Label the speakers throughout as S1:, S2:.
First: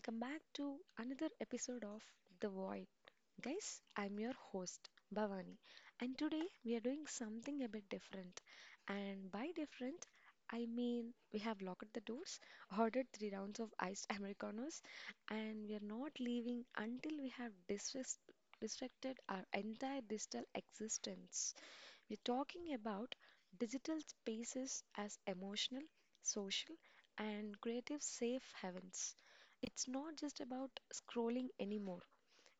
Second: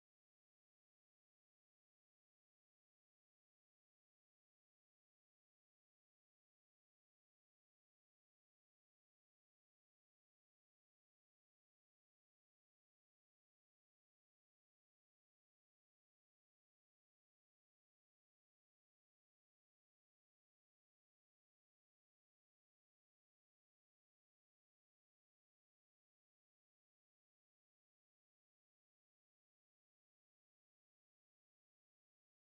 S1: Welcome back to another episode of The Void. Guys, I'm your host, Bhavani, and today we are doing something a bit different. And by different, I mean we have locked the doors, ordered three rounds of iced Americanos, and we are not leaving until we have disrespected our entire digital existence. We're talking about digital spaces as emotional, social, and creative safe havens. It's not just about scrolling anymore,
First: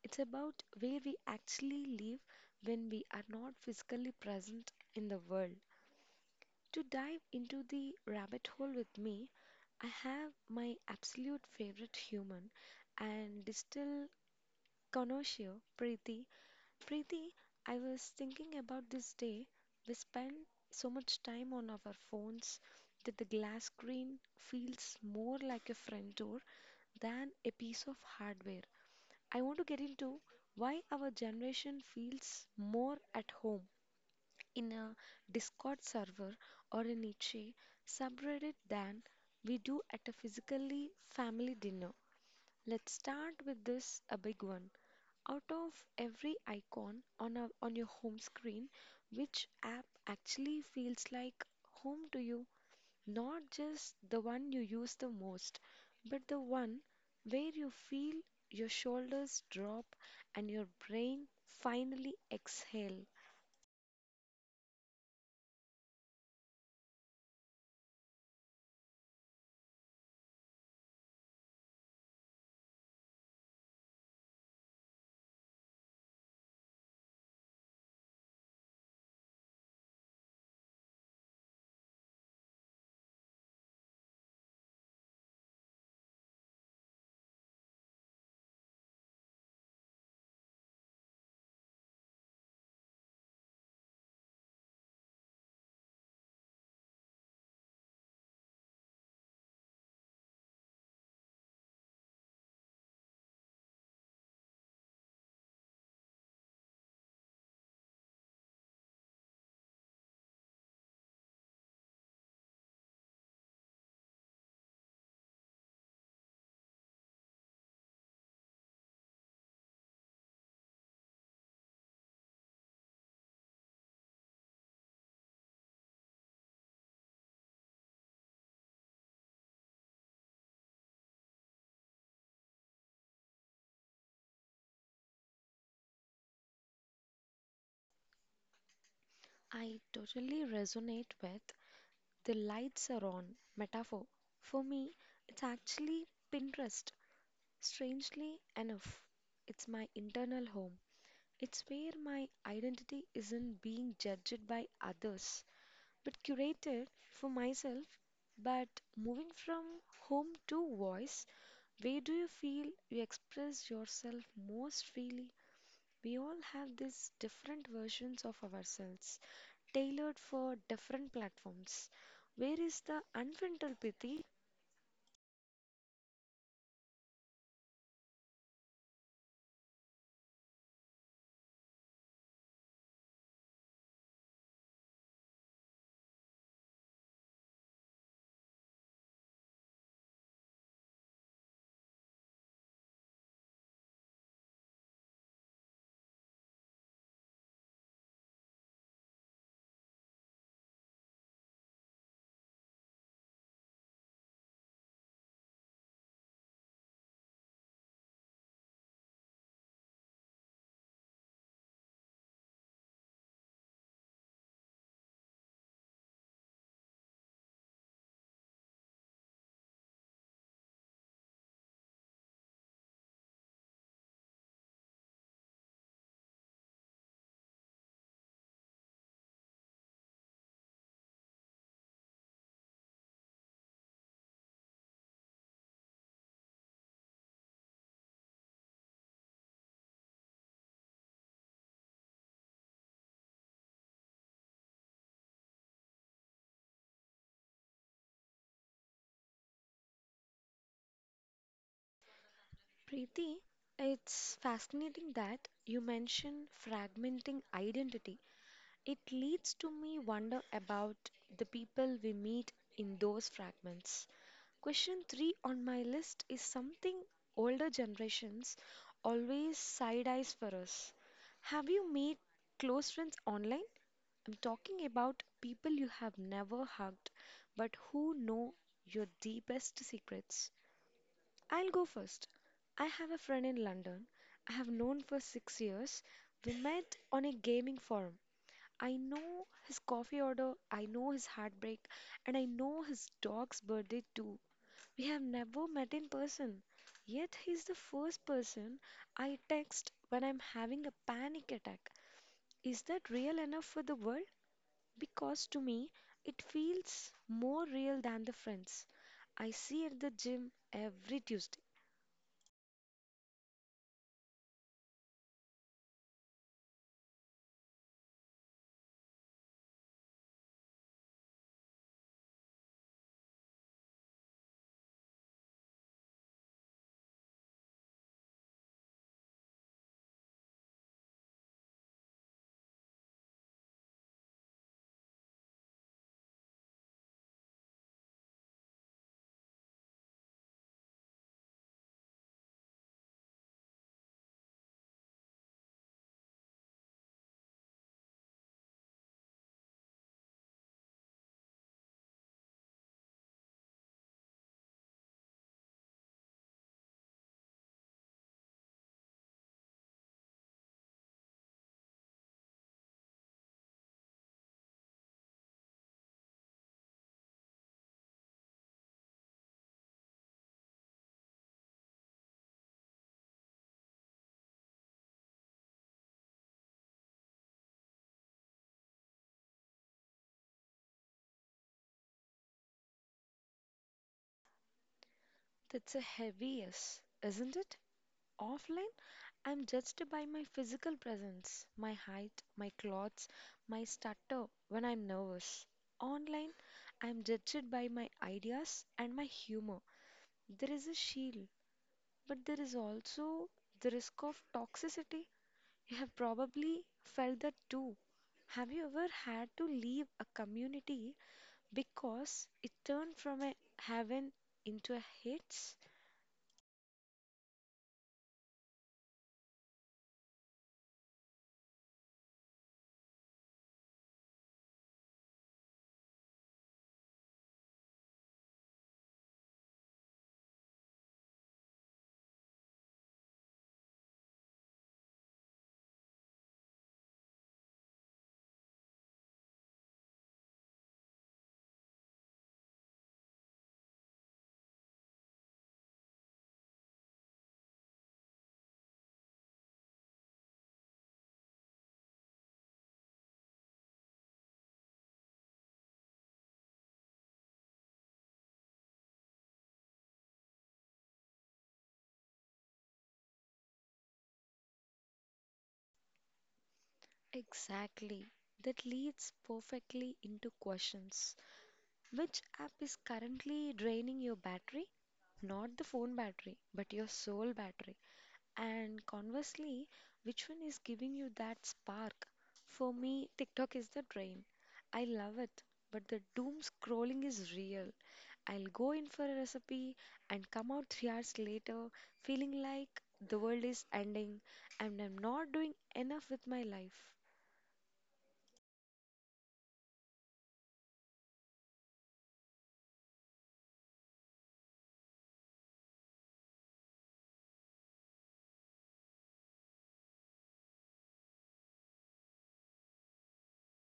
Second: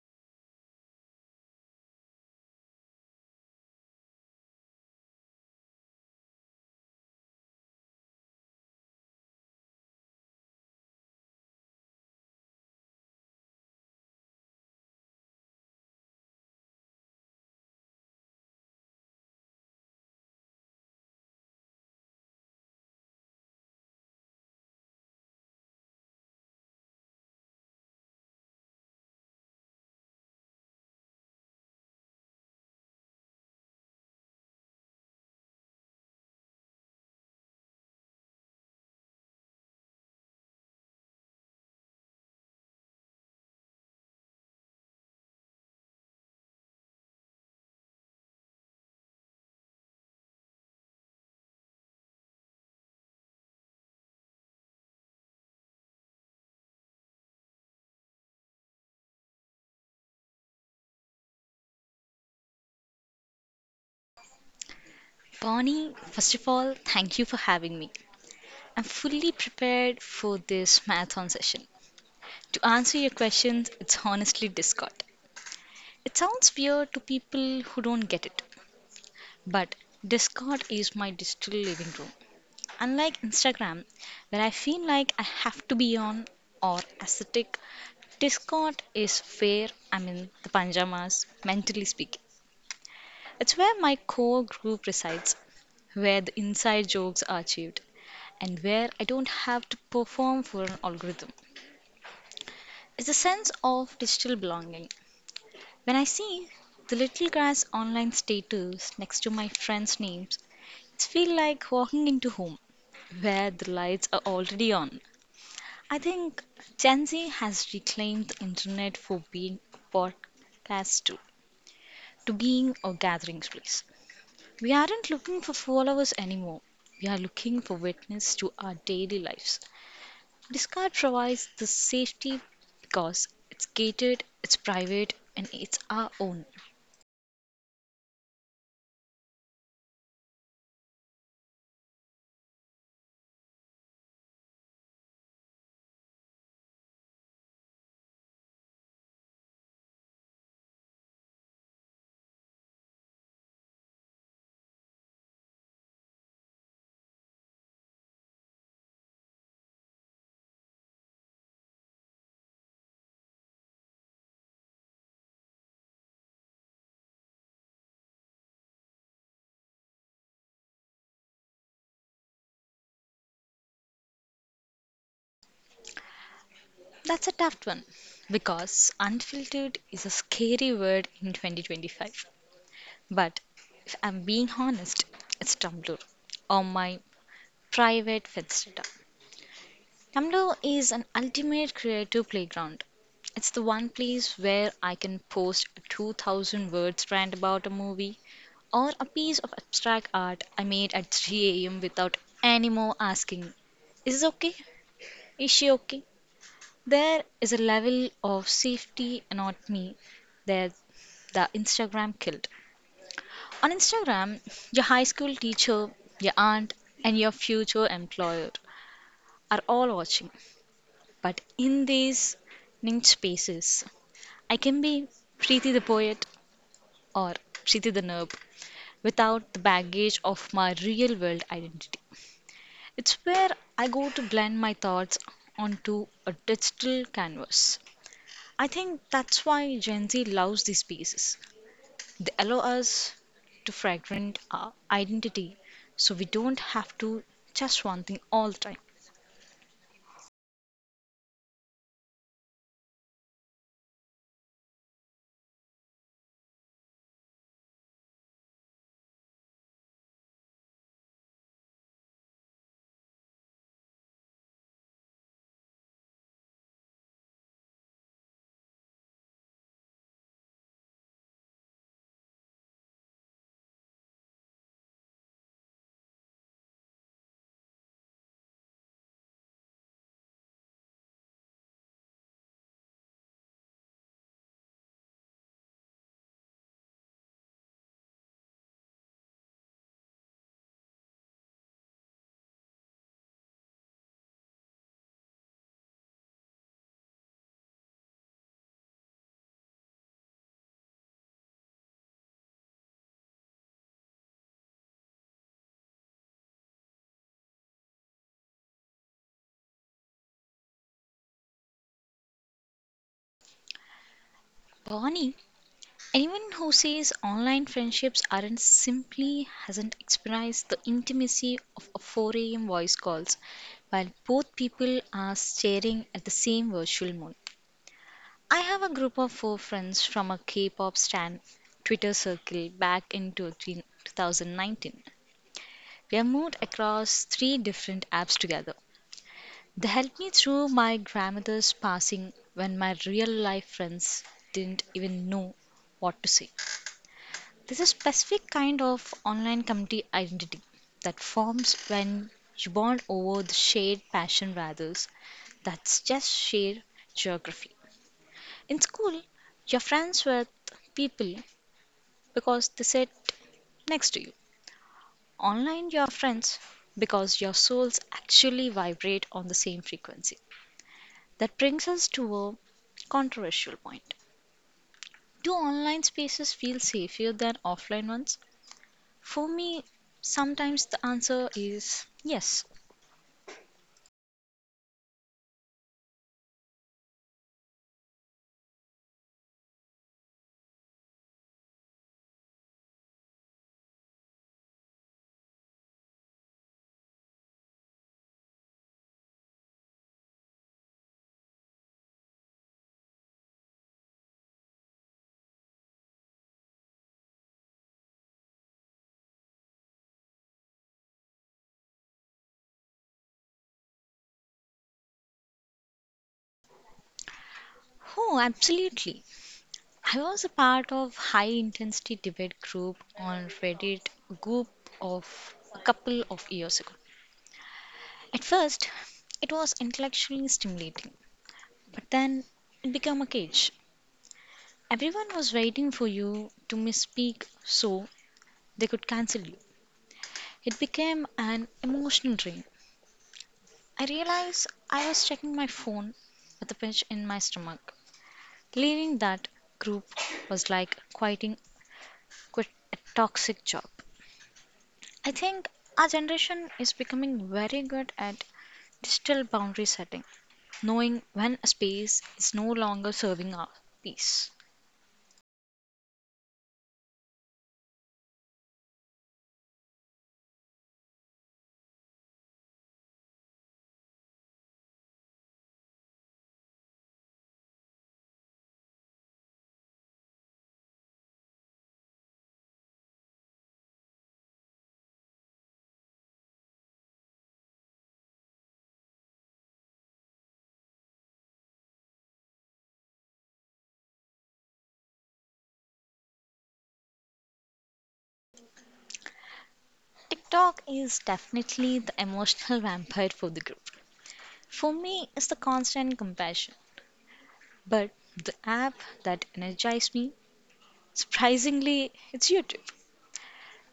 S1: it's about where we actually live when we are not physically present in the world. To dive into the rabbit hole with me, I have my absolute favorite human and digital connoisseur, Preeti, Preeti, I was thinking about this day. We spend so much time on our phones that the glass screen feels more like a front door than a piece of hardware. I want to get into why our generation feels more at home in a Discord server or a Nietzsche subreddit than we do at a physically family dinner. Let's start with this a big one. Out of every icon on your home screen, which app actually feels like home to you? Not just the one you use the most, but the one where you feel your shoulders drop and your brain finally exhale.
S2: Bonnie, first of all, thank you for having me. I'm fully prepared for this marathon session. To answer your questions, it's honestly Discord. It sounds weird to people who don't get it, but Discord is my digital living room. Unlike Instagram, where I feel like I have to be on or aesthetic, Discord is where I'm in the pajamas, mentally speaking. It's where my core group resides where the inside jokes are achieved, and where I don't have to perform for an algorithm. It's a sense of digital belonging. When I see the little guy's online status next to my friends' names, it feels like walking into home where the lights are already on. I think Gen Z has reclaimed the internet for being a podcast tool, to being a gathering space. We aren't looking for followers anymore. We are looking for witness to our daily lives. Discard provides the safety because it's gated, it's private, and it's our own.
S1: I totally resonate with the lights are on metaphor. For me, it's actually Pinterest. Strangely enough, it's my internal home. It's where my identity isn't being judged by others, but curated for myself. But moving from home to voice, where do you feel you express yourself most freely? We all have these different versions of ourselves, tailored for different platforms. Where is the unfiltered Preeti?
S2: That's a tough one because unfiltered is a scary word in 2025. But if I'm being honest, it's Tumblr or my private Finstata. Tumblr is an ultimate creative playground. It's the one place where I can post a 2,000 word words rant about a movie or a piece of abstract art I made at 3 a.m. without any more asking, is this okay? Is she okay? There is a level of safety anatomy that the Instagram killed. On Instagram, your high school teacher, your aunt, and your future employer are all watching. But in these niche spaces, I can be Preeti the poet or Preeti the nerd without the baggage of my real world identity. It's where I go to blend my thoughts onto a digital canvas. I think that's why Gen Z loves these spaces. They allow us to fragment our identity so we don't have to just one thing all the time.
S1: Preeti, it's fascinating that you mention fragmenting identity. It leads to me wonder about the people we meet in those fragments. Question 3 on my list is something older generations always side eyes for us. Have you made close friends online? I'm talking about people you have never hugged but who know your deepest secrets. I'll go first. I have a friend in London I have known for 6 years. We met on a gaming forum. I know his coffee order, I know his heartbreak, and I know his dog's birthday too. We have never met in person, yet he's the first person I text when I'm having a panic attack. Is that real enough for the world? Because to me, it feels more real than the friends I see at the gym every Tuesday.
S2: Bonnie, anyone who says online friendships aren't simply hasn't experienced the intimacy of a 4 a.m. voice calls while both people are staring at the same virtual moon. I have a group of four friends from a K pop stan Twitter circle back in 2019. We have moved across three different apps together. They helped me through my grandmother's passing when my real life friends didn't even know what to say. There's a specific kind of online community identity that forms when you bond over the shared passion rather that's just shared geography. In school, you're friends with people because they sit next to you. Online, you're friends because your souls actually vibrate on the same frequency. That brings us to a controversial point. Do online spaces feel safer than offline ones? For me, sometimes the answer is yes.
S1: That's a heavy yes, isn't it? Offline? I'm judged by my physical presence, my height, my clothes, my stutter when I'm nervous. Online, I'm judged by my ideas and my humor. There is a shield, but there is also the risk of toxicity. You have probably felt that too. Have you ever had to leave a community because it turned from a heaven into a hates?
S2: Oh, absolutely. I was a part of high intensity debate group on Reddit group of a couple of years ago. At first, it was intellectually stimulating, but then it became a cage. Everyone was waiting for you to misspeak so they could cancel you. It became an emotional drain. I realized I was checking my phone with a pinch in my stomach. Leaving that group was like quitting quit a toxic job. I think our generation is becoming very good at digital boundary setting, knowing when a space is no longer serving our peace.
S1: Exactly. That leads perfectly into questions. Which app is currently draining your battery? Not the phone battery, but your soul battery. And conversely, which one is giving you that spark? For me, TikTok is the drain. I love it, but the doom scrolling is real. I'll go in for a recipe and come out 3 hours later feeling like the world is ending and I'm not doing enough with my life.
S2: TikTok is definitely the emotional vampire for the group. For me, it's the constant compassion. But the app that energized me, surprisingly, it's YouTube,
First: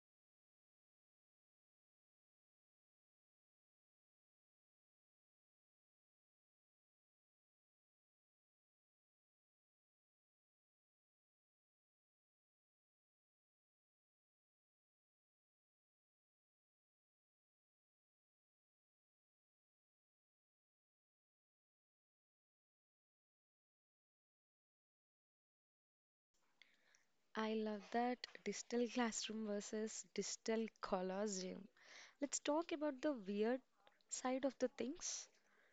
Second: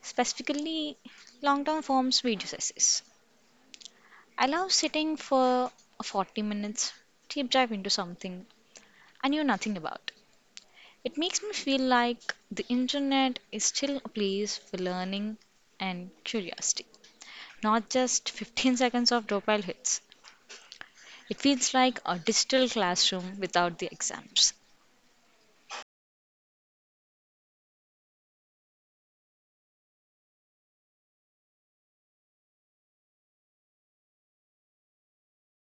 S2: specifically long term forms video essays. I love sitting for 40 minutes, deep dive into something I knew nothing about. It makes me feel like the internet is still a place for learning and curiosity, not just 15 seconds of dopamine hits. It feels like a digital classroom without the exams.
S1: I love that, digital classroom versus digital colosseum. Let's talk about the weird side of the things.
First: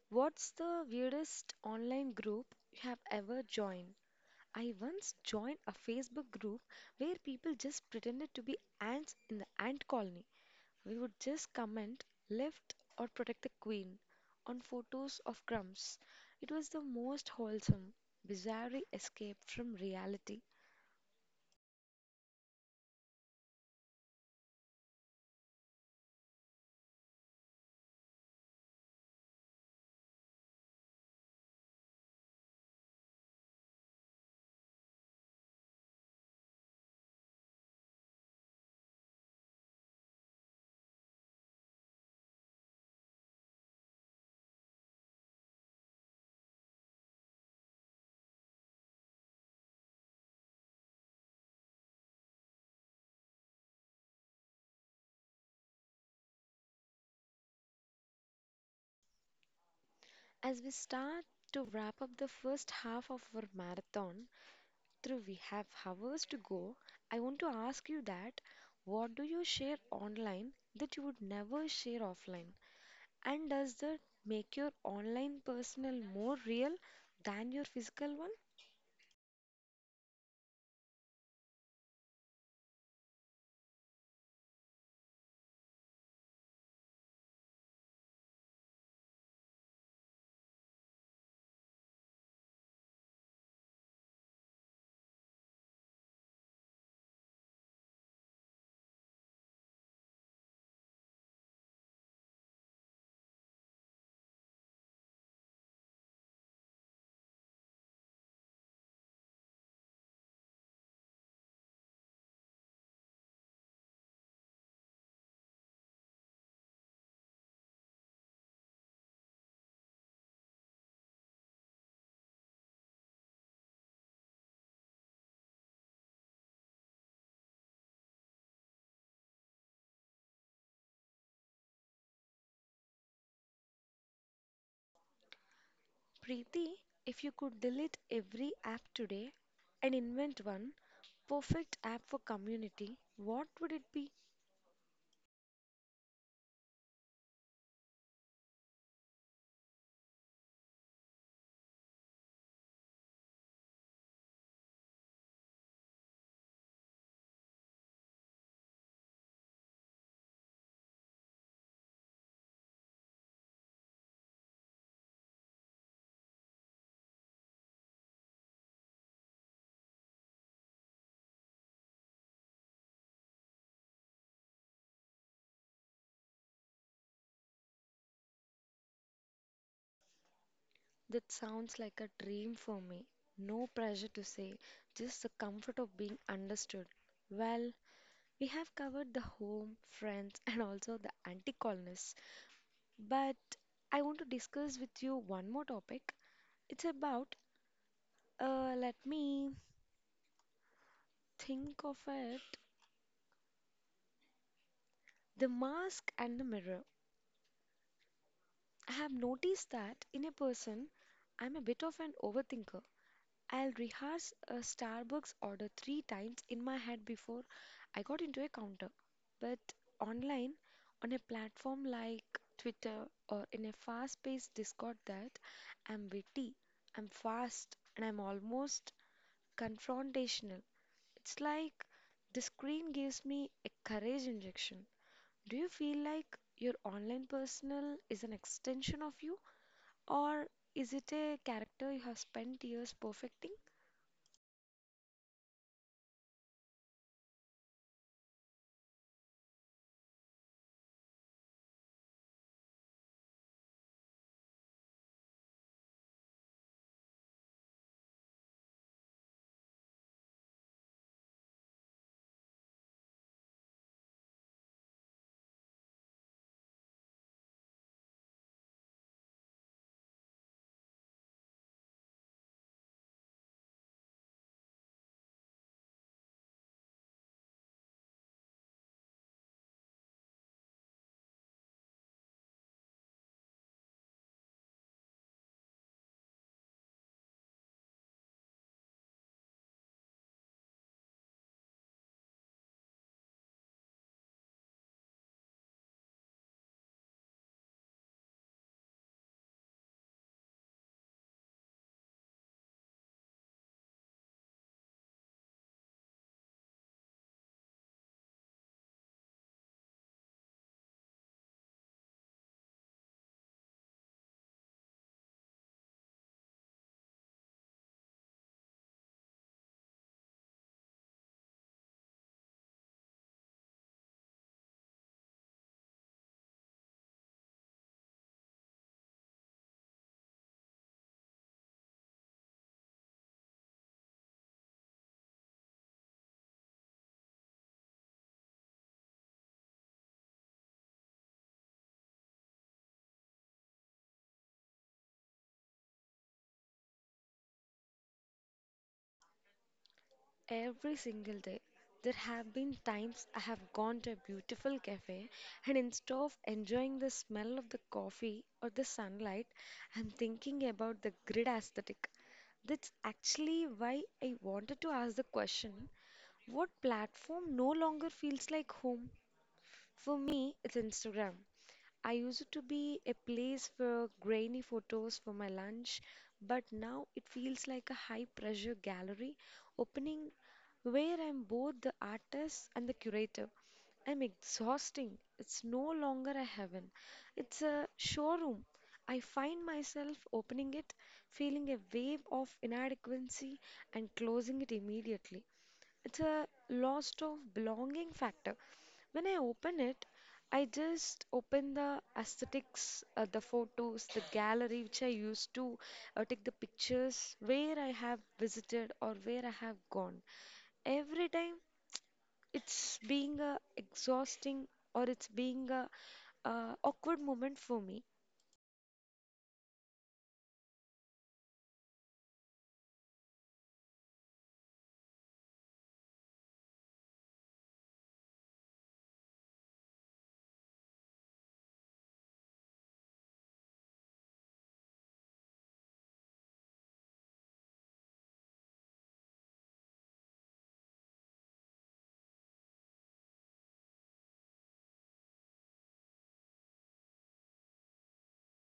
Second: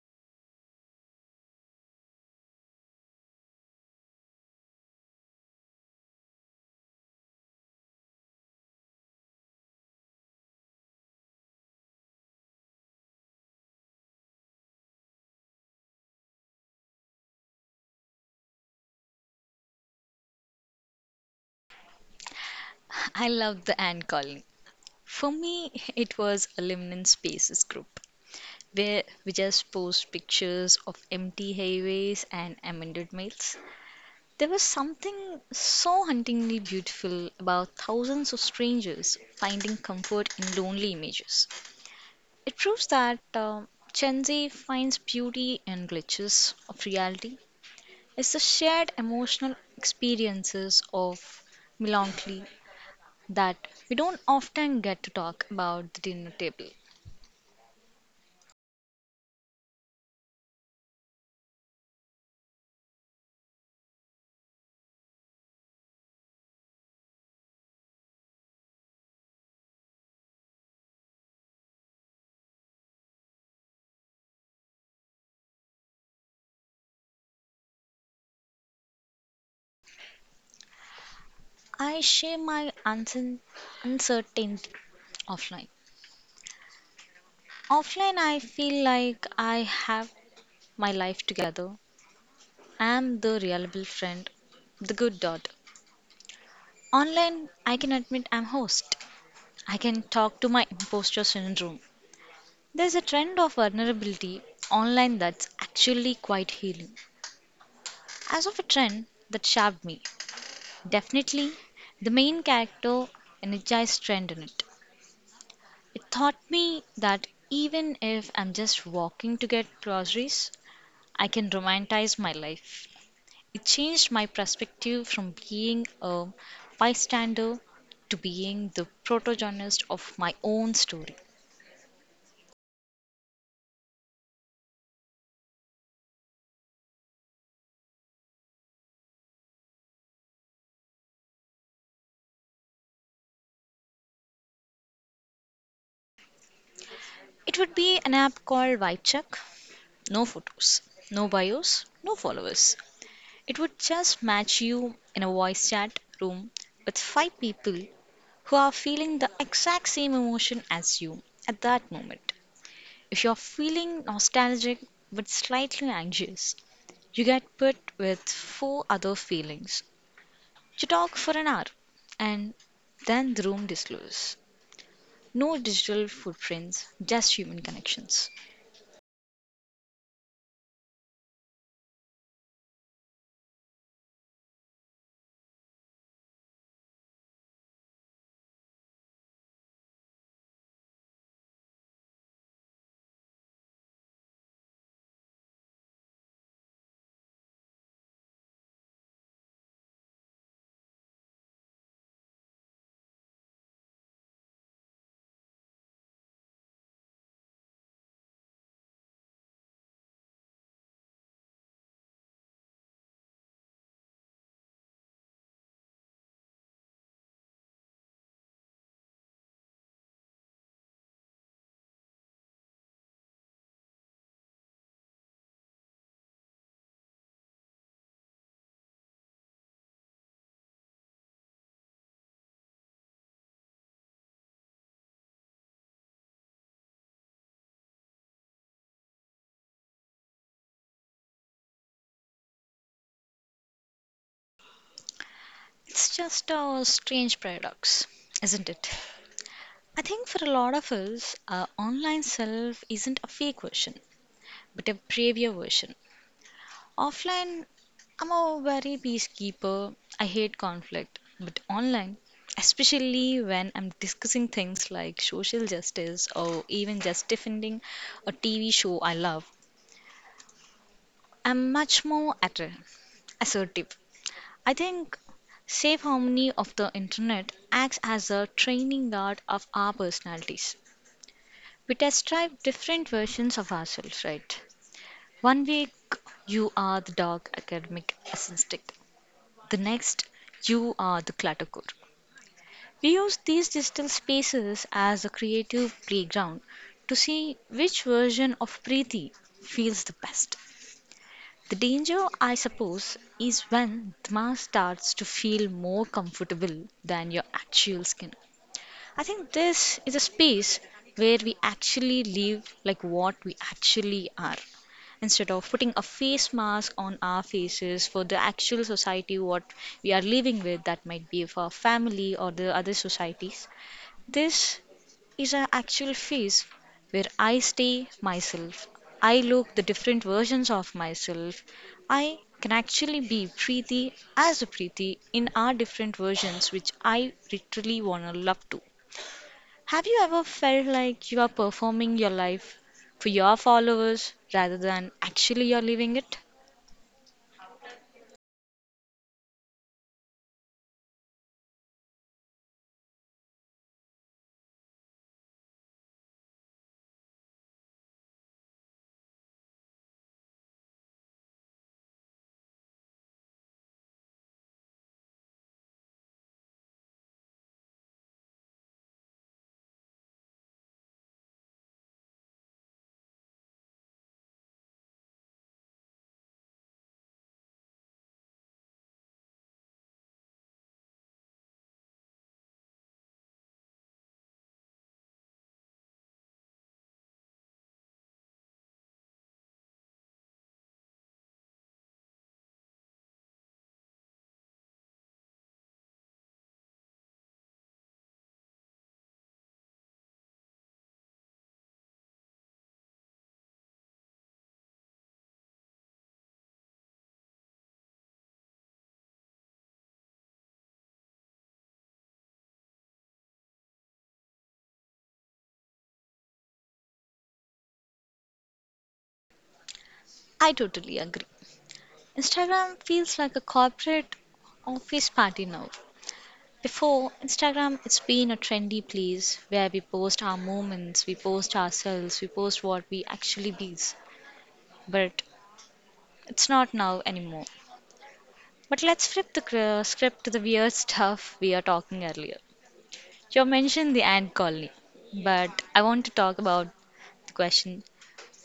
S1: What's the weirdest online group you have ever joined? I once joined a Facebook group where people just pretended to be ants in the ant colony. We would just comment left or protect the queen on photos of crumbs. It was the most wholesome, bizarre escape from reality.
S2: I love the ant colony. For me, it was a Limnin Spaces group where we just post pictures of empty highways and amended mails. There was something so hauntingly beautiful about thousands of strangers finding comfort in lonely images. It proves that Gen Z finds beauty in glitches of reality. It's the shared emotional experiences of melancholy that we don't often get to talk about the dinner table.
S1: As we start to wrap up the first half of our marathon, Dhruv, we have hours to go. I want to ask you that what do you share online that you would never share offline? And does that make your online personal more real than your physical one?
S2: I share my uncertainty offline. Offline, I feel like I have my life together. I'm the reliable friend, the good daughter. Online, I can admit I'm host. I can talk to my imposter syndrome. There's a trend of vulnerability online that's actually quite healing, as of a trend that shaped me. Definitely, the main character energized trend in it. It taught me that even if I'm just walking to get groceries, I can romanticize my life. It changed my perspective from being a bystander to being the protagonist of my own story.
S1: Preeti, if you could delete every app today and invent one perfect app for community, what would it be?
S2: It would be an app called Vibe Check. No photos, no bios, no followers. It would just match you in a voice chat room with five people who are feeling the exact same emotion as you at that moment. If you're feeling nostalgic but slightly anxious, you get put with four other feelings. You talk for an hour and then the room dissolves. No digital footprints, just human connections.
S1: That sounds like a dream for me. No pressure to say, just the comfort of being understood. Well, we have covered the home, friends, and also the anti colonists. But I want to discuss with you one more topic. It's about, let me think of it, the mask and the mirror. I have noticed that in a person, I'm a bit of an overthinker. I'll rehearse a Starbucks order three times in my head before I got into a counter. But online, on a platform like Twitter or in a fast paced Discord, that I'm witty, I'm fast, and I'm almost confrontational. It's like the screen gives me a courage injection. Do you feel like your online personal is an extension of you, or is it a character you have spent years perfecting?
S2: It's just a strange paradox, isn't it? I think for a lot of us, our online self isn't a fake version, but a braver version. Offline, I'm a very peacekeeper. I hate conflict. But online, especially when I'm discussing things like social justice or even just defending a TV show I love, I'm much more assertive. I think safe harmony of the internet acts as a training guard of our personalities. We test drive different versions of ourselves, right? 1 week you are the dog academic assistant, the next you are the cluttercore. We use these digital spaces as a creative playground to see which version of Preeti feels the best. The danger, I suppose, is when the mask starts to feel more comfortable than your actual skin. I think this is a space where we actually live like what we actually are instead of putting a face mask on our faces for the actual society what we are living with that might be for our family or the other societies. This is an actual phase where I stay myself. I look the different versions of myself. I can actually be Preeti as a Preeti in our different versions, which I literally want to love to. Have you ever felt like you are performing your life for your followers rather than actually you're living it?
S1: Every single day, there have been times I have gone to a beautiful cafe and instead of enjoying the smell of the coffee or the sunlight, I'm thinking about the grid aesthetic. That's actually why I wanted to ask the question, what platform no longer feels like home? For me, it's Instagram. I used it to be a place for grainy photos for my lunch, but now it feels like a high pressure gallery opening where I'm both the artist and the curator. I'm exhausting. It's no longer a heaven. It's a showroom. I find myself opening it, feeling a wave of inadequacy, and closing it immediately. It's a loss of belonging factor. When I open it, I just open the aesthetics, the photos, the gallery which I used to take the pictures where I have visited or where I have gone. Every time it's being a exhausting or it's being a awkward moment for me.
S2: I totally agree. Instagram feels like a corporate office party now. Before Instagram, it's been a trendy place where we post our moments, we post ourselves, we post what we actually be. But it's not now anymore. But let's flip the script to the weird stuff we are talking earlier. You mentioned the ant colony, but I want to talk about question,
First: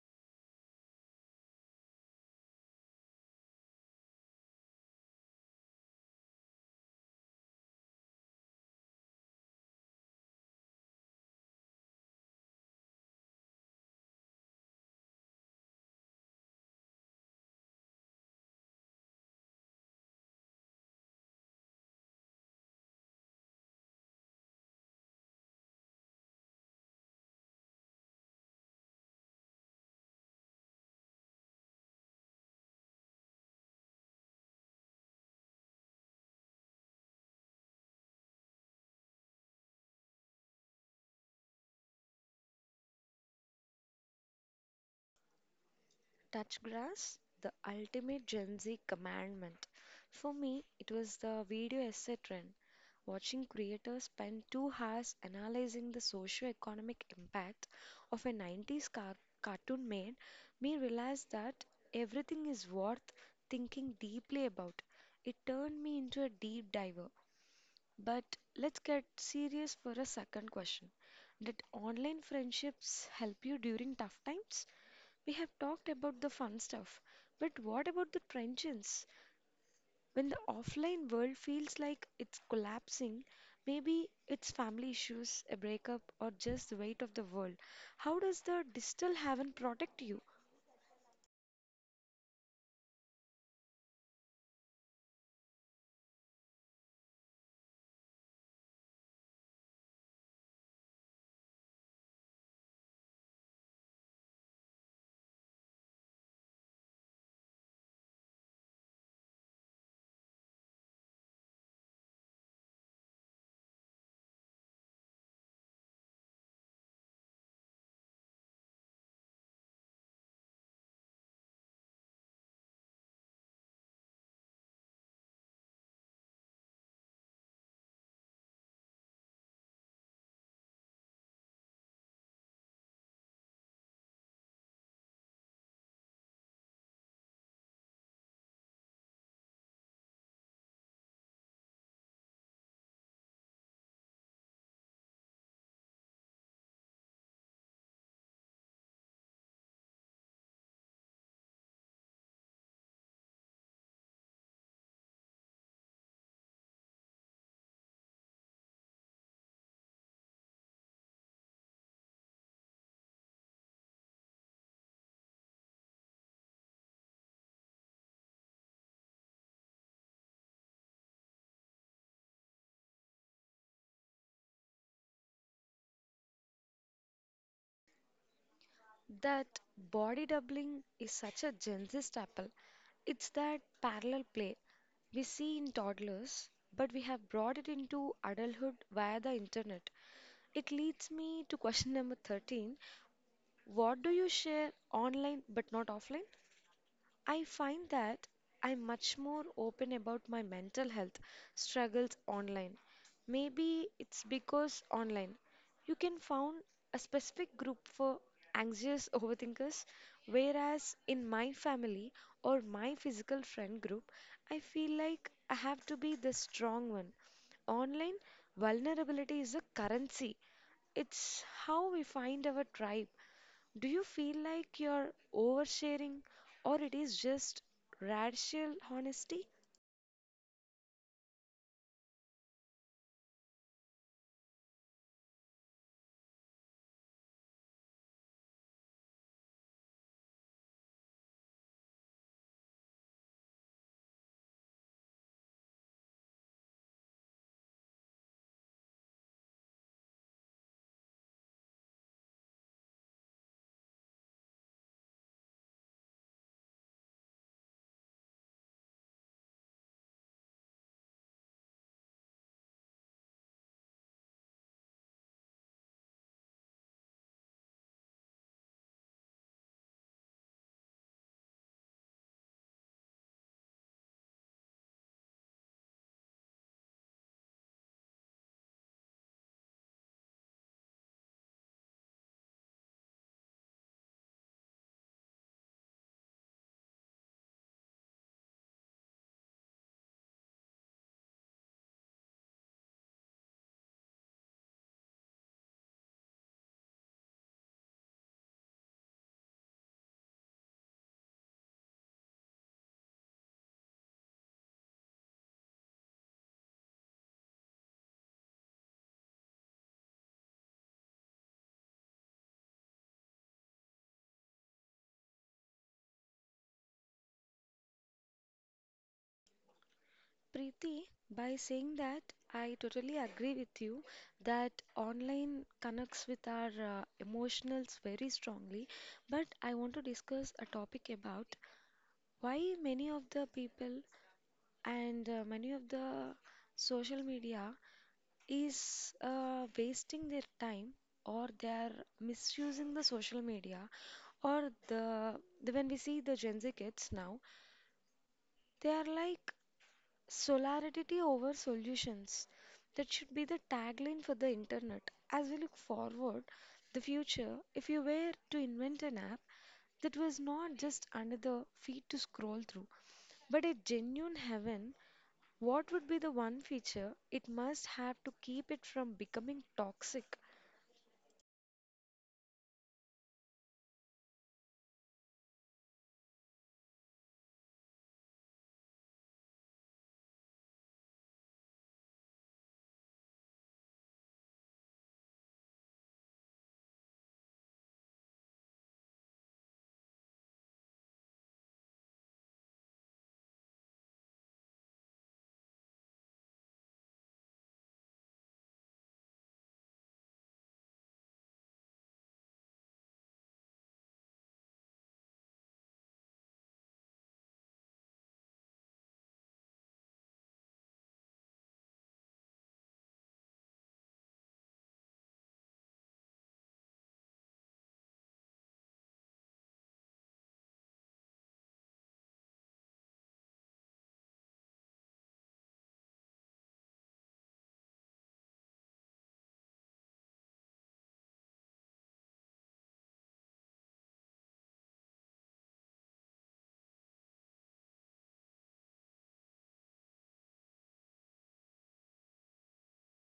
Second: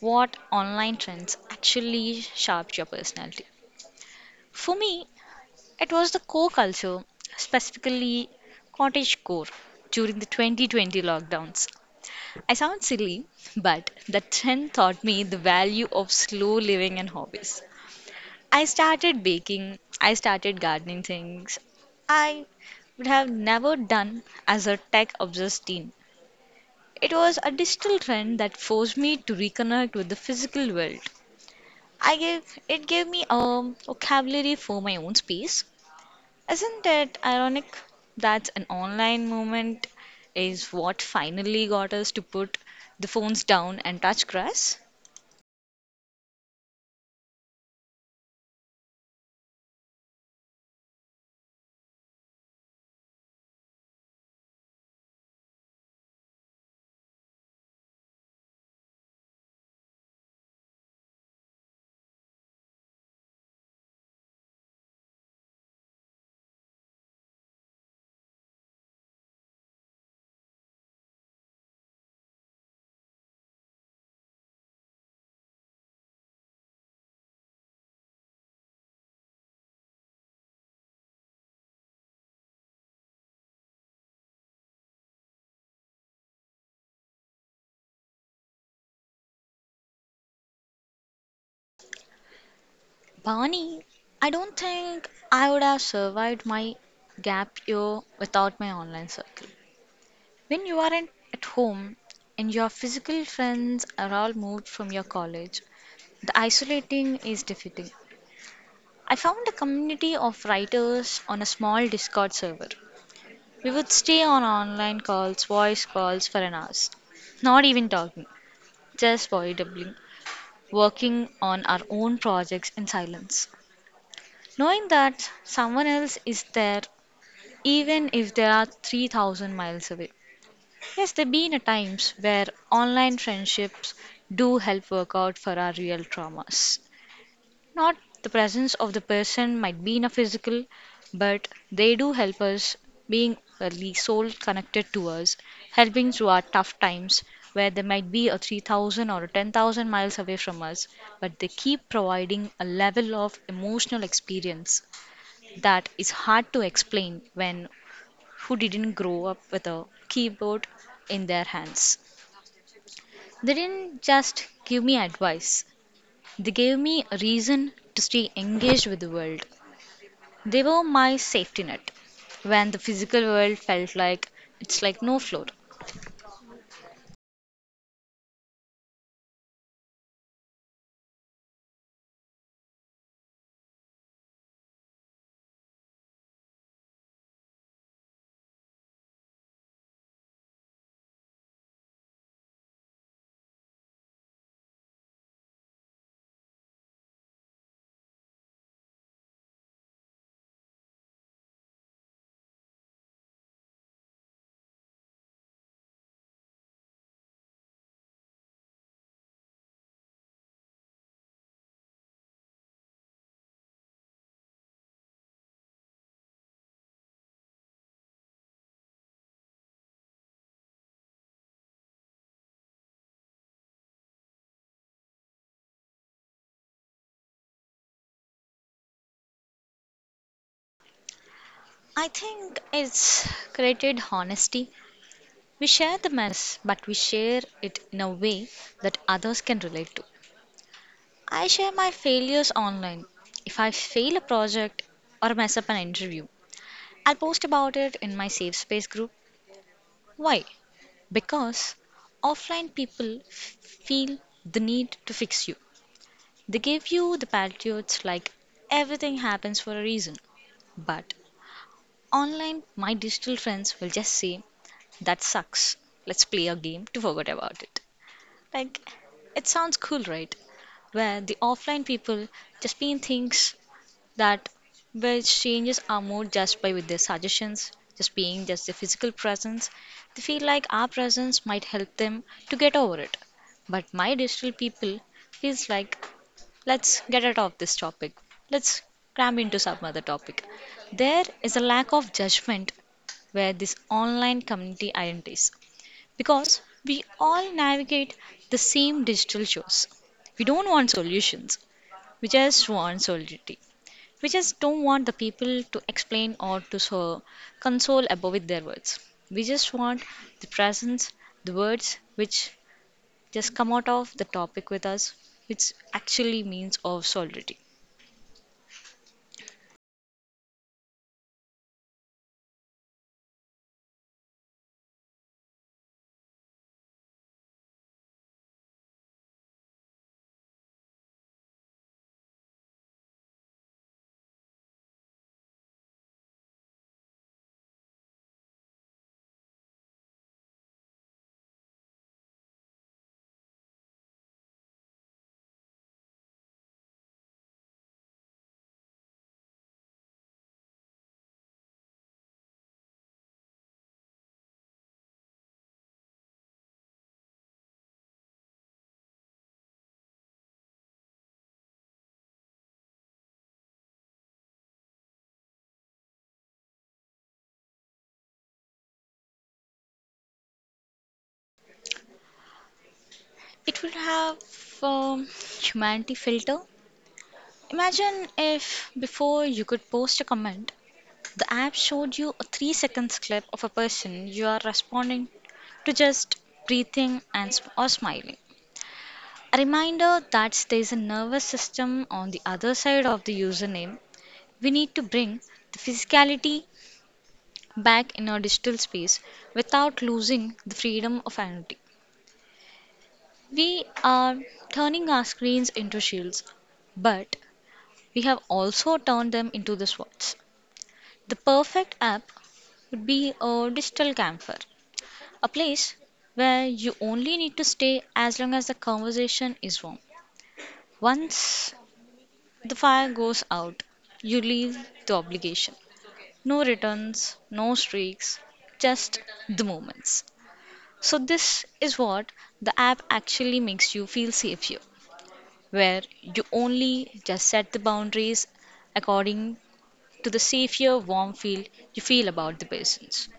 S2: what online trends actually shaped your personality? For me, it was the core culture, specifically cottage core, during the 2020 lockdowns. I sound silly, but that trend taught me the value of slow living and hobbies. I started baking, I started gardening things I would have never done as a tech obsessed teen. It was a digital trend that forced me to reconnect with the physical world. I gave it gave me a vocabulary for my own space. Isn't it ironic that an online moment is what finally got us to put the phones down and touch grass?
S1: Touch grass, the ultimate Gen Z commandment. For me, it was the video essay trend. Watching creators spend 2 hours analyzing the socio-economic impact of a 90s cartoon made me realize that everything is worth thinking deeply about. It turned me into a deep diver. But let's get serious for a second question. Did online friendships help you during tough times? We have talked about the fun stuff, but what about the trenches? When the offline world feels like it's collapsing, maybe it's family issues, a breakup, or just the weight of the world. How does the digital haven protect you?
S2: Barney, I don't think I would have survived my gap year without my online circle. When you aren't at home and your physical friends are all moved from your college, the isolating is defeating. I found a community of writers on a small Discord server. We would stay on online calls, voice calls for an hour. Not even talking, just doubling, working on our own projects in silence. Knowing that someone else is there, even if they are 3,000 miles away. Yes, there have been a times where online friendships do help work out for our real traumas. Not the presence of the person might be in a physical, but they do help us being early soul connected to us, helping through our tough times where they might be a 3,000 or a 10,000 miles away from us, but they keep providing a level of emotional experience that is hard to explain when who didn't grow up with a keyboard in their hands. They didn't just give me advice, they gave me a reason to stay engaged with the world. They were my safety net when the physical world felt like it's like no floor.
S1: That body doubling is such a Gen Z staple. It's that parallel play we see in toddlers, but we have brought it into adulthood via the internet. It leads me to question number 13. What do you share online but not offline? I find that I'm much more open about my mental health struggles online. Maybe it's because online you can found a specific group for anxious overthinkers, whereas in my family or my physical friend group, I feel like I have to be the strong one. Online vulnerability is a currency. It's how we find our tribe. Do you feel like you're oversharing or it is just radical honesty?
S2: I think it's created honesty. We share the mess, but we share it in a way that others can relate to. I share my failures online. If I fail a project or mess up an interview, I'll post about it in my safe space group. Why? Because offline people feel the need to fix you. They gave you the platitudes like everything happens for a reason. But online, my digital friends will just say, that sucks. Let's play a game to forget about it. Like, it sounds cool, right? Where the offline people just pin things that which changes our mood just by with their suggestions, just being just the physical presence. They feel like our presence might help them to get over it. But my digital people feels like let's get out of this topic. Let's cram into some other topic. There is a lack of judgment where this online community identities because we all navigate the same digital shows. We don't want solutions. We just want solidarity. We just don't want the people to explain or to so console above with their words. We just want the presence, the words which just come out of the topic with us, which actually means of solidarity.
S1: Preeti, by saying that, I totally agree with you that online connects with our emotionals very strongly. But I want to discuss a topic about why many of the people and many of the social media is wasting their time or they are misusing the social media. Or the when we see the Gen Z kids now, they are like solidarity over solutions. That should be the tagline for the internet. As we look forward, the future, if you were to invent an app that was not just another feed to scroll through, but a genuine heaven, what would be the one feature it must have to keep it from becoming toxic?
S2: It will have um, humanity filter. Imagine if before you could post a comment, the app showed you a 3 seconds clip of a person you are responding to just breathing and or smiling. A reminder that there's a nervous system on the other side of the username. We need to bring the physicality back in our digital space without losing the freedom of anonymity. We are turning our screens into shields, but we have also turned them into the swords. The perfect app would be a digital campfire, a place where you only need to stay as long as the conversation is warm. Once the fire goes out, you leave the obligation. No returns, no streaks, just the moments. So, this is what the app actually makes you feel safe here, where you only just set the boundaries according to the safer, warm feel you feel about the persons.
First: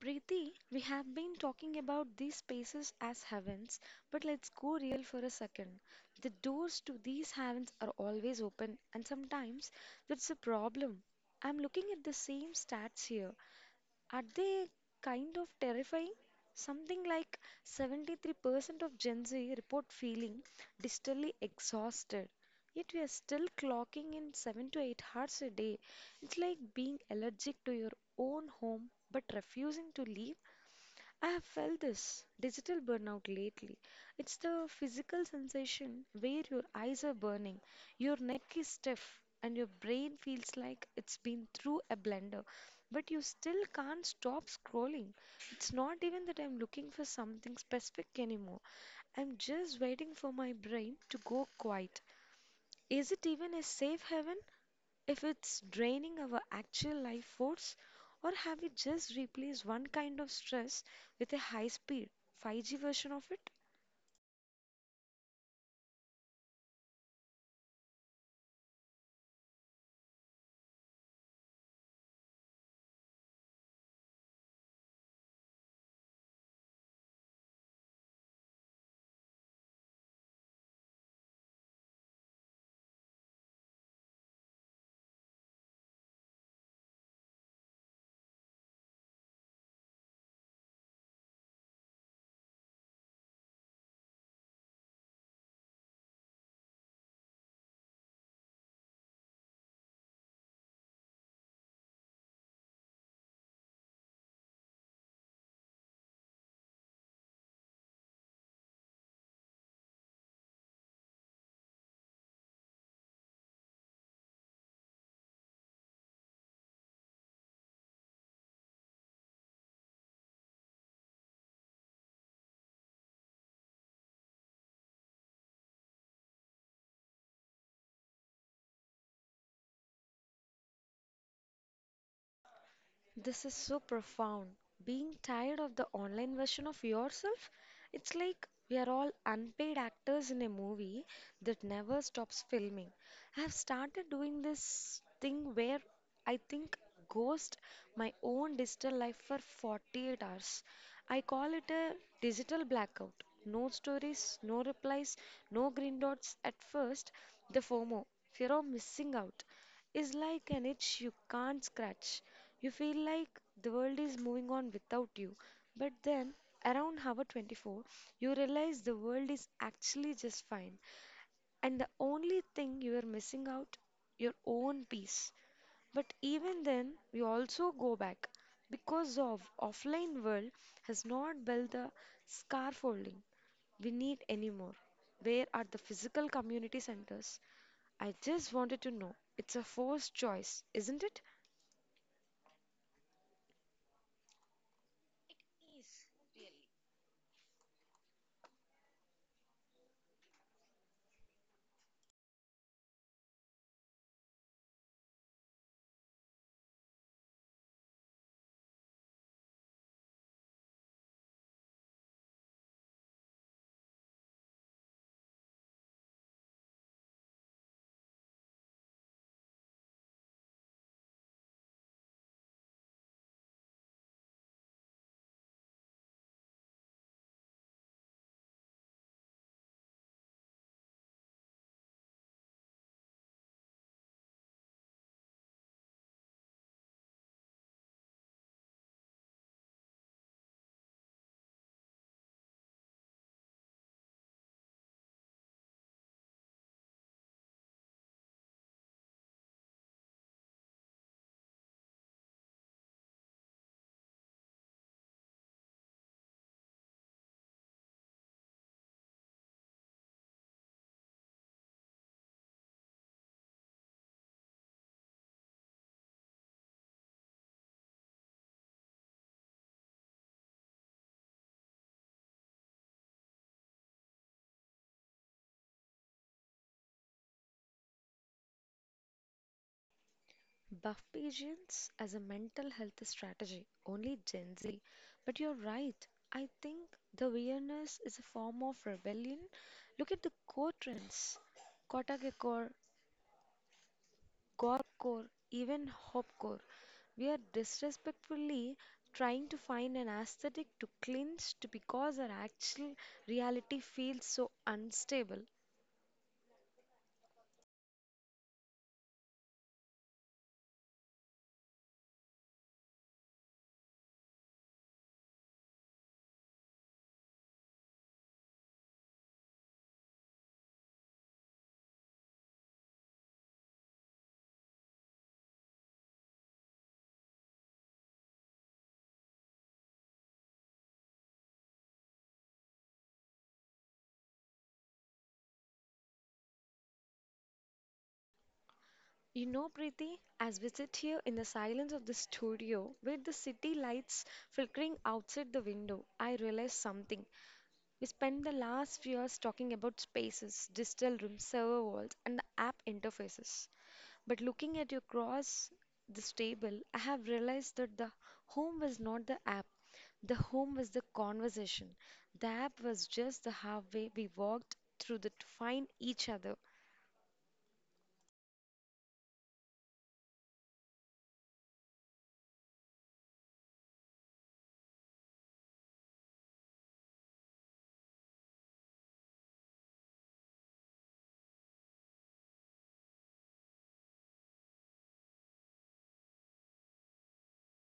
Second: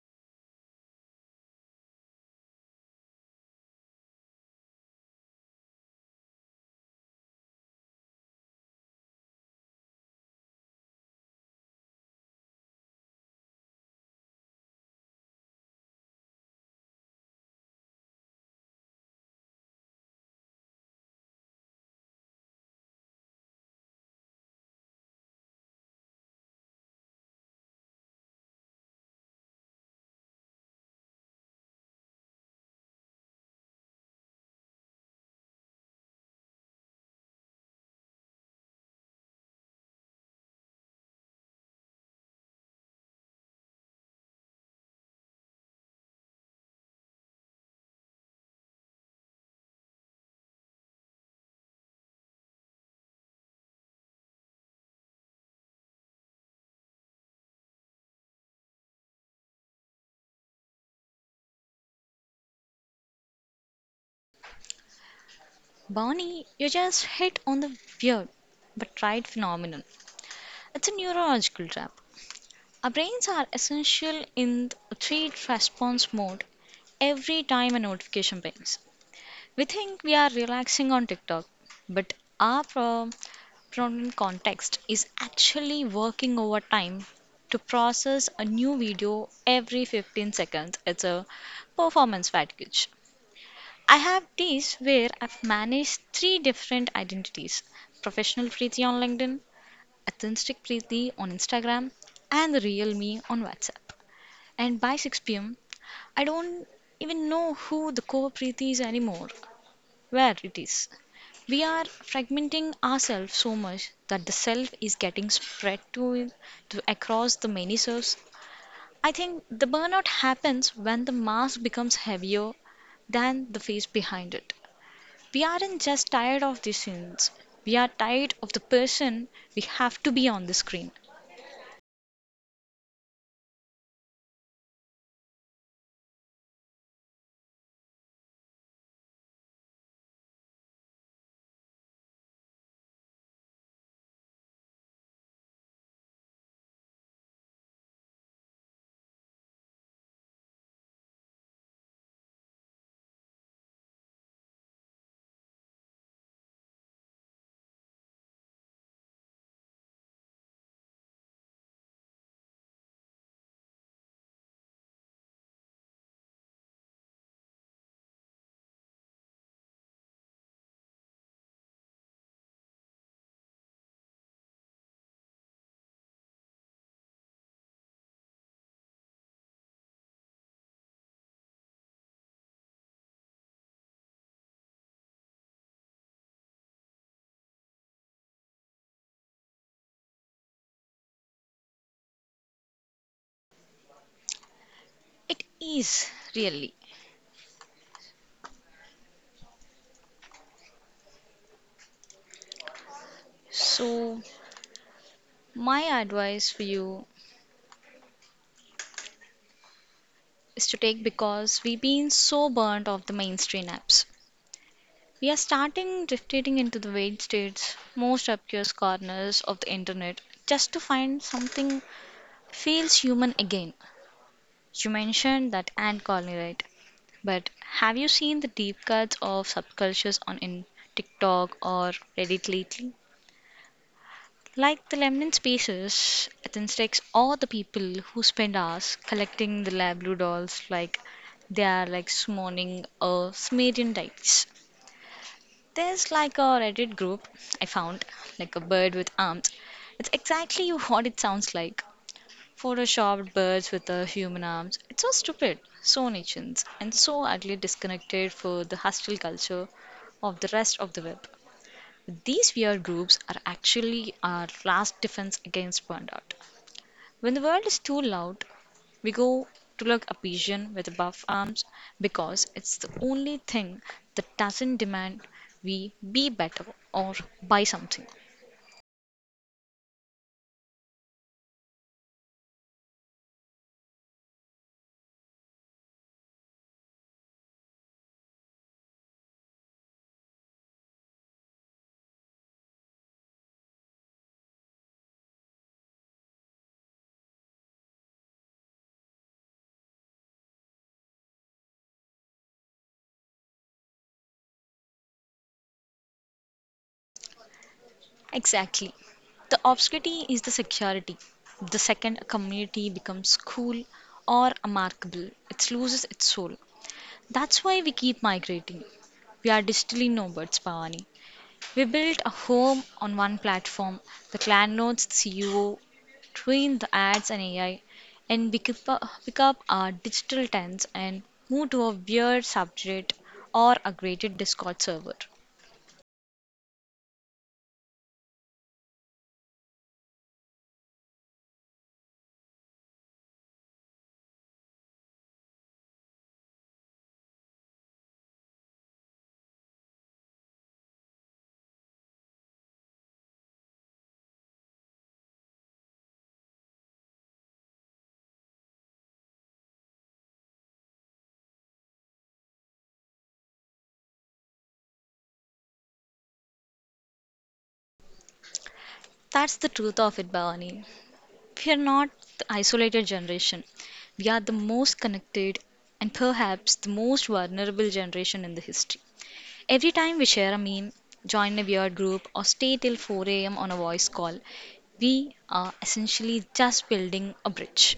S1: Preeti, we have been talking about these spaces as heavens, but let's go real for a second. The doors to these heavens are always open, and sometimes that's a problem. I'm looking at the same stats here. Are they kind of terrifying? Something like 73% of Gen Z report feeling distally exhausted. Yet we are still clocking in 7 to 8 hours a day. It's like being allergic to your own home but refusing to leave. I have felt this digital burnout lately. It's the physical sensation where your eyes are burning, your neck is stiff, and your brain feels like it's been through a blender, but you still can't stop scrolling. It's not even that I'm looking for something specific anymore. I'm just waiting for my brain to go quiet. Is it even a safe haven if it's draining our actual life force, or have we just replaced one kind of stress with a high speed 5G version of it?
S2: Barney, you just hit on the weird but right phenomenon. It's a neurological trap. Our brains are essential in the threat response mode every time a notification pings. We think we are relaxing on TikTok, but our prominent context is actually working overtime to process a new video every 15 seconds. It's a performance fatigue. I have days where I've managed three different identities professional Preeti on LinkedIn, authentic Preeti on Instagram, and the real me on WhatsApp. And by 6 p.m., I don't even know who the core Preeti is anymore, where it is. We are fragmenting ourselves so much that the self is getting spread to across the many selves. I think the burnout happens when the mask becomes heavier than the face behind it. We aren't just tired of the scenes, we are tired of the person we have to be on the screen.
S1: This is so profound. Being tired of the online version of yourself, it's like we are all unpaid actors in a movie that never stops filming. I have started doing this thing where I think ghost my own digital life for 48 hours. I call it a digital blackout. No stories, no replies, no green dots. At first, the FOMO, fear of missing out, is like an itch you can't scratch. You feel like the world is moving on without you. But then, around hour 24, you realize the world is actually just fine. And the only thing you are missing out, your own peace. But even then, we also go back because of offline world has not built the scaffolding we need anymore. Where are the physical community centers? I just wanted to know. It's a forced choice, isn't it?
S2: It is really. So, my advice for you is to take because we've been so burnt of the mainstream apps. We are starting drifting into the vague states, most obscure corners of the internet, just to find something feels human again. You mentioned that ant colony, right? But have you seen the deep cuts of subcultures on in TikTok or Reddit lately? Like the Lemnian Spaces, Athensticks, or the people who spend hours collecting the Lablu dolls like they are like summoning a Sumerian deities. There's like a Reddit group I found, like a bird with arms. It's exactly what it sounds like. Photoshopped birds with human arms. It's so stupid, so niche, and so utterly disconnected for the hostile culture of the rest of the web. These weird groups are actually our last defense against burnout. When the world is too loud, we go to look a pigeon with buff arms because it's the only thing that doesn't demand we be better or buy something.
S1: Buffbasians as a mental health strategy, only Gen Z. But you're right. I think the weirdness is a form of rebellion. Look at the core trends. Kotakecore, Gorecore, even Hopcore. We are disrespectfully trying to find an aesthetic to clinch to because our actual reality feels so unstable.
S2: Exactly. The obscurity is the security. The second a community becomes cool or remarkable, it loses its soul. That's why we keep migrating. We are digitally nomads, Pavani. We built a home on one platform, the clan notes, the CEO, train the ads and AI, and we keep pick up our digital tents and move to a weird subject or a graded Discord server.
S1: You know, Preeti, as we sit here in the silence of the studio with the city lights flickering outside the window, I realized something. We spent the last few years talking about spaces, digital rooms, server walls, and the app interfaces. But looking at you across this table, I have realized that the home was not the app. The home was the conversation. The app was just the halfway we walked to find each other.
S2: That's the truth of it, Bhavani. We are not the isolated generation. We are the most connected and perhaps the most vulnerable generation in the history. Every time we share a meme, join a weird group, or stay till 4 a.m. on a voice call, we are essentially just building a bridge.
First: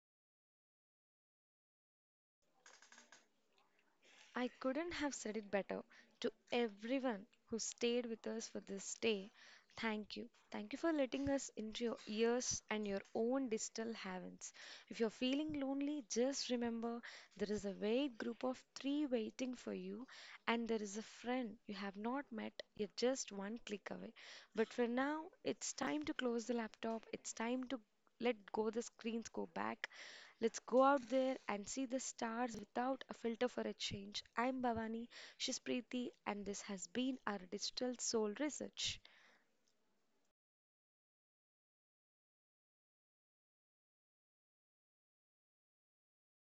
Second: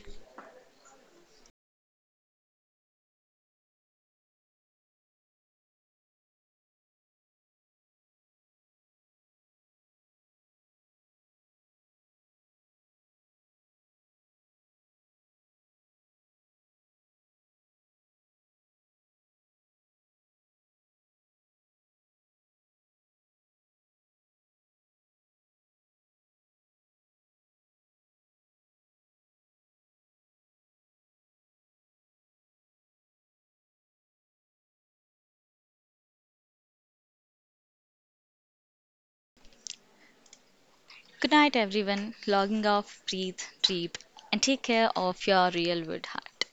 S1: I couldn't have said it better. To everyone who stayed with us for this day, thank you. Thank you for letting us into your ears and your own digital heavens. If you're feeling lonely, just remember there is a wait group of three waiting for you, and there is a friend you have not met. You're just one click away. But for now, it's time to close the laptop. It's time to let go the screens, go back. Let's go out there and see the stars without a filter for a change. I'm Bhavani, she's Preeti, and this has been our Digital Soul Research.
S2: Good night, everyone. Logging off, breathe, deep, and take care of your real wood heart.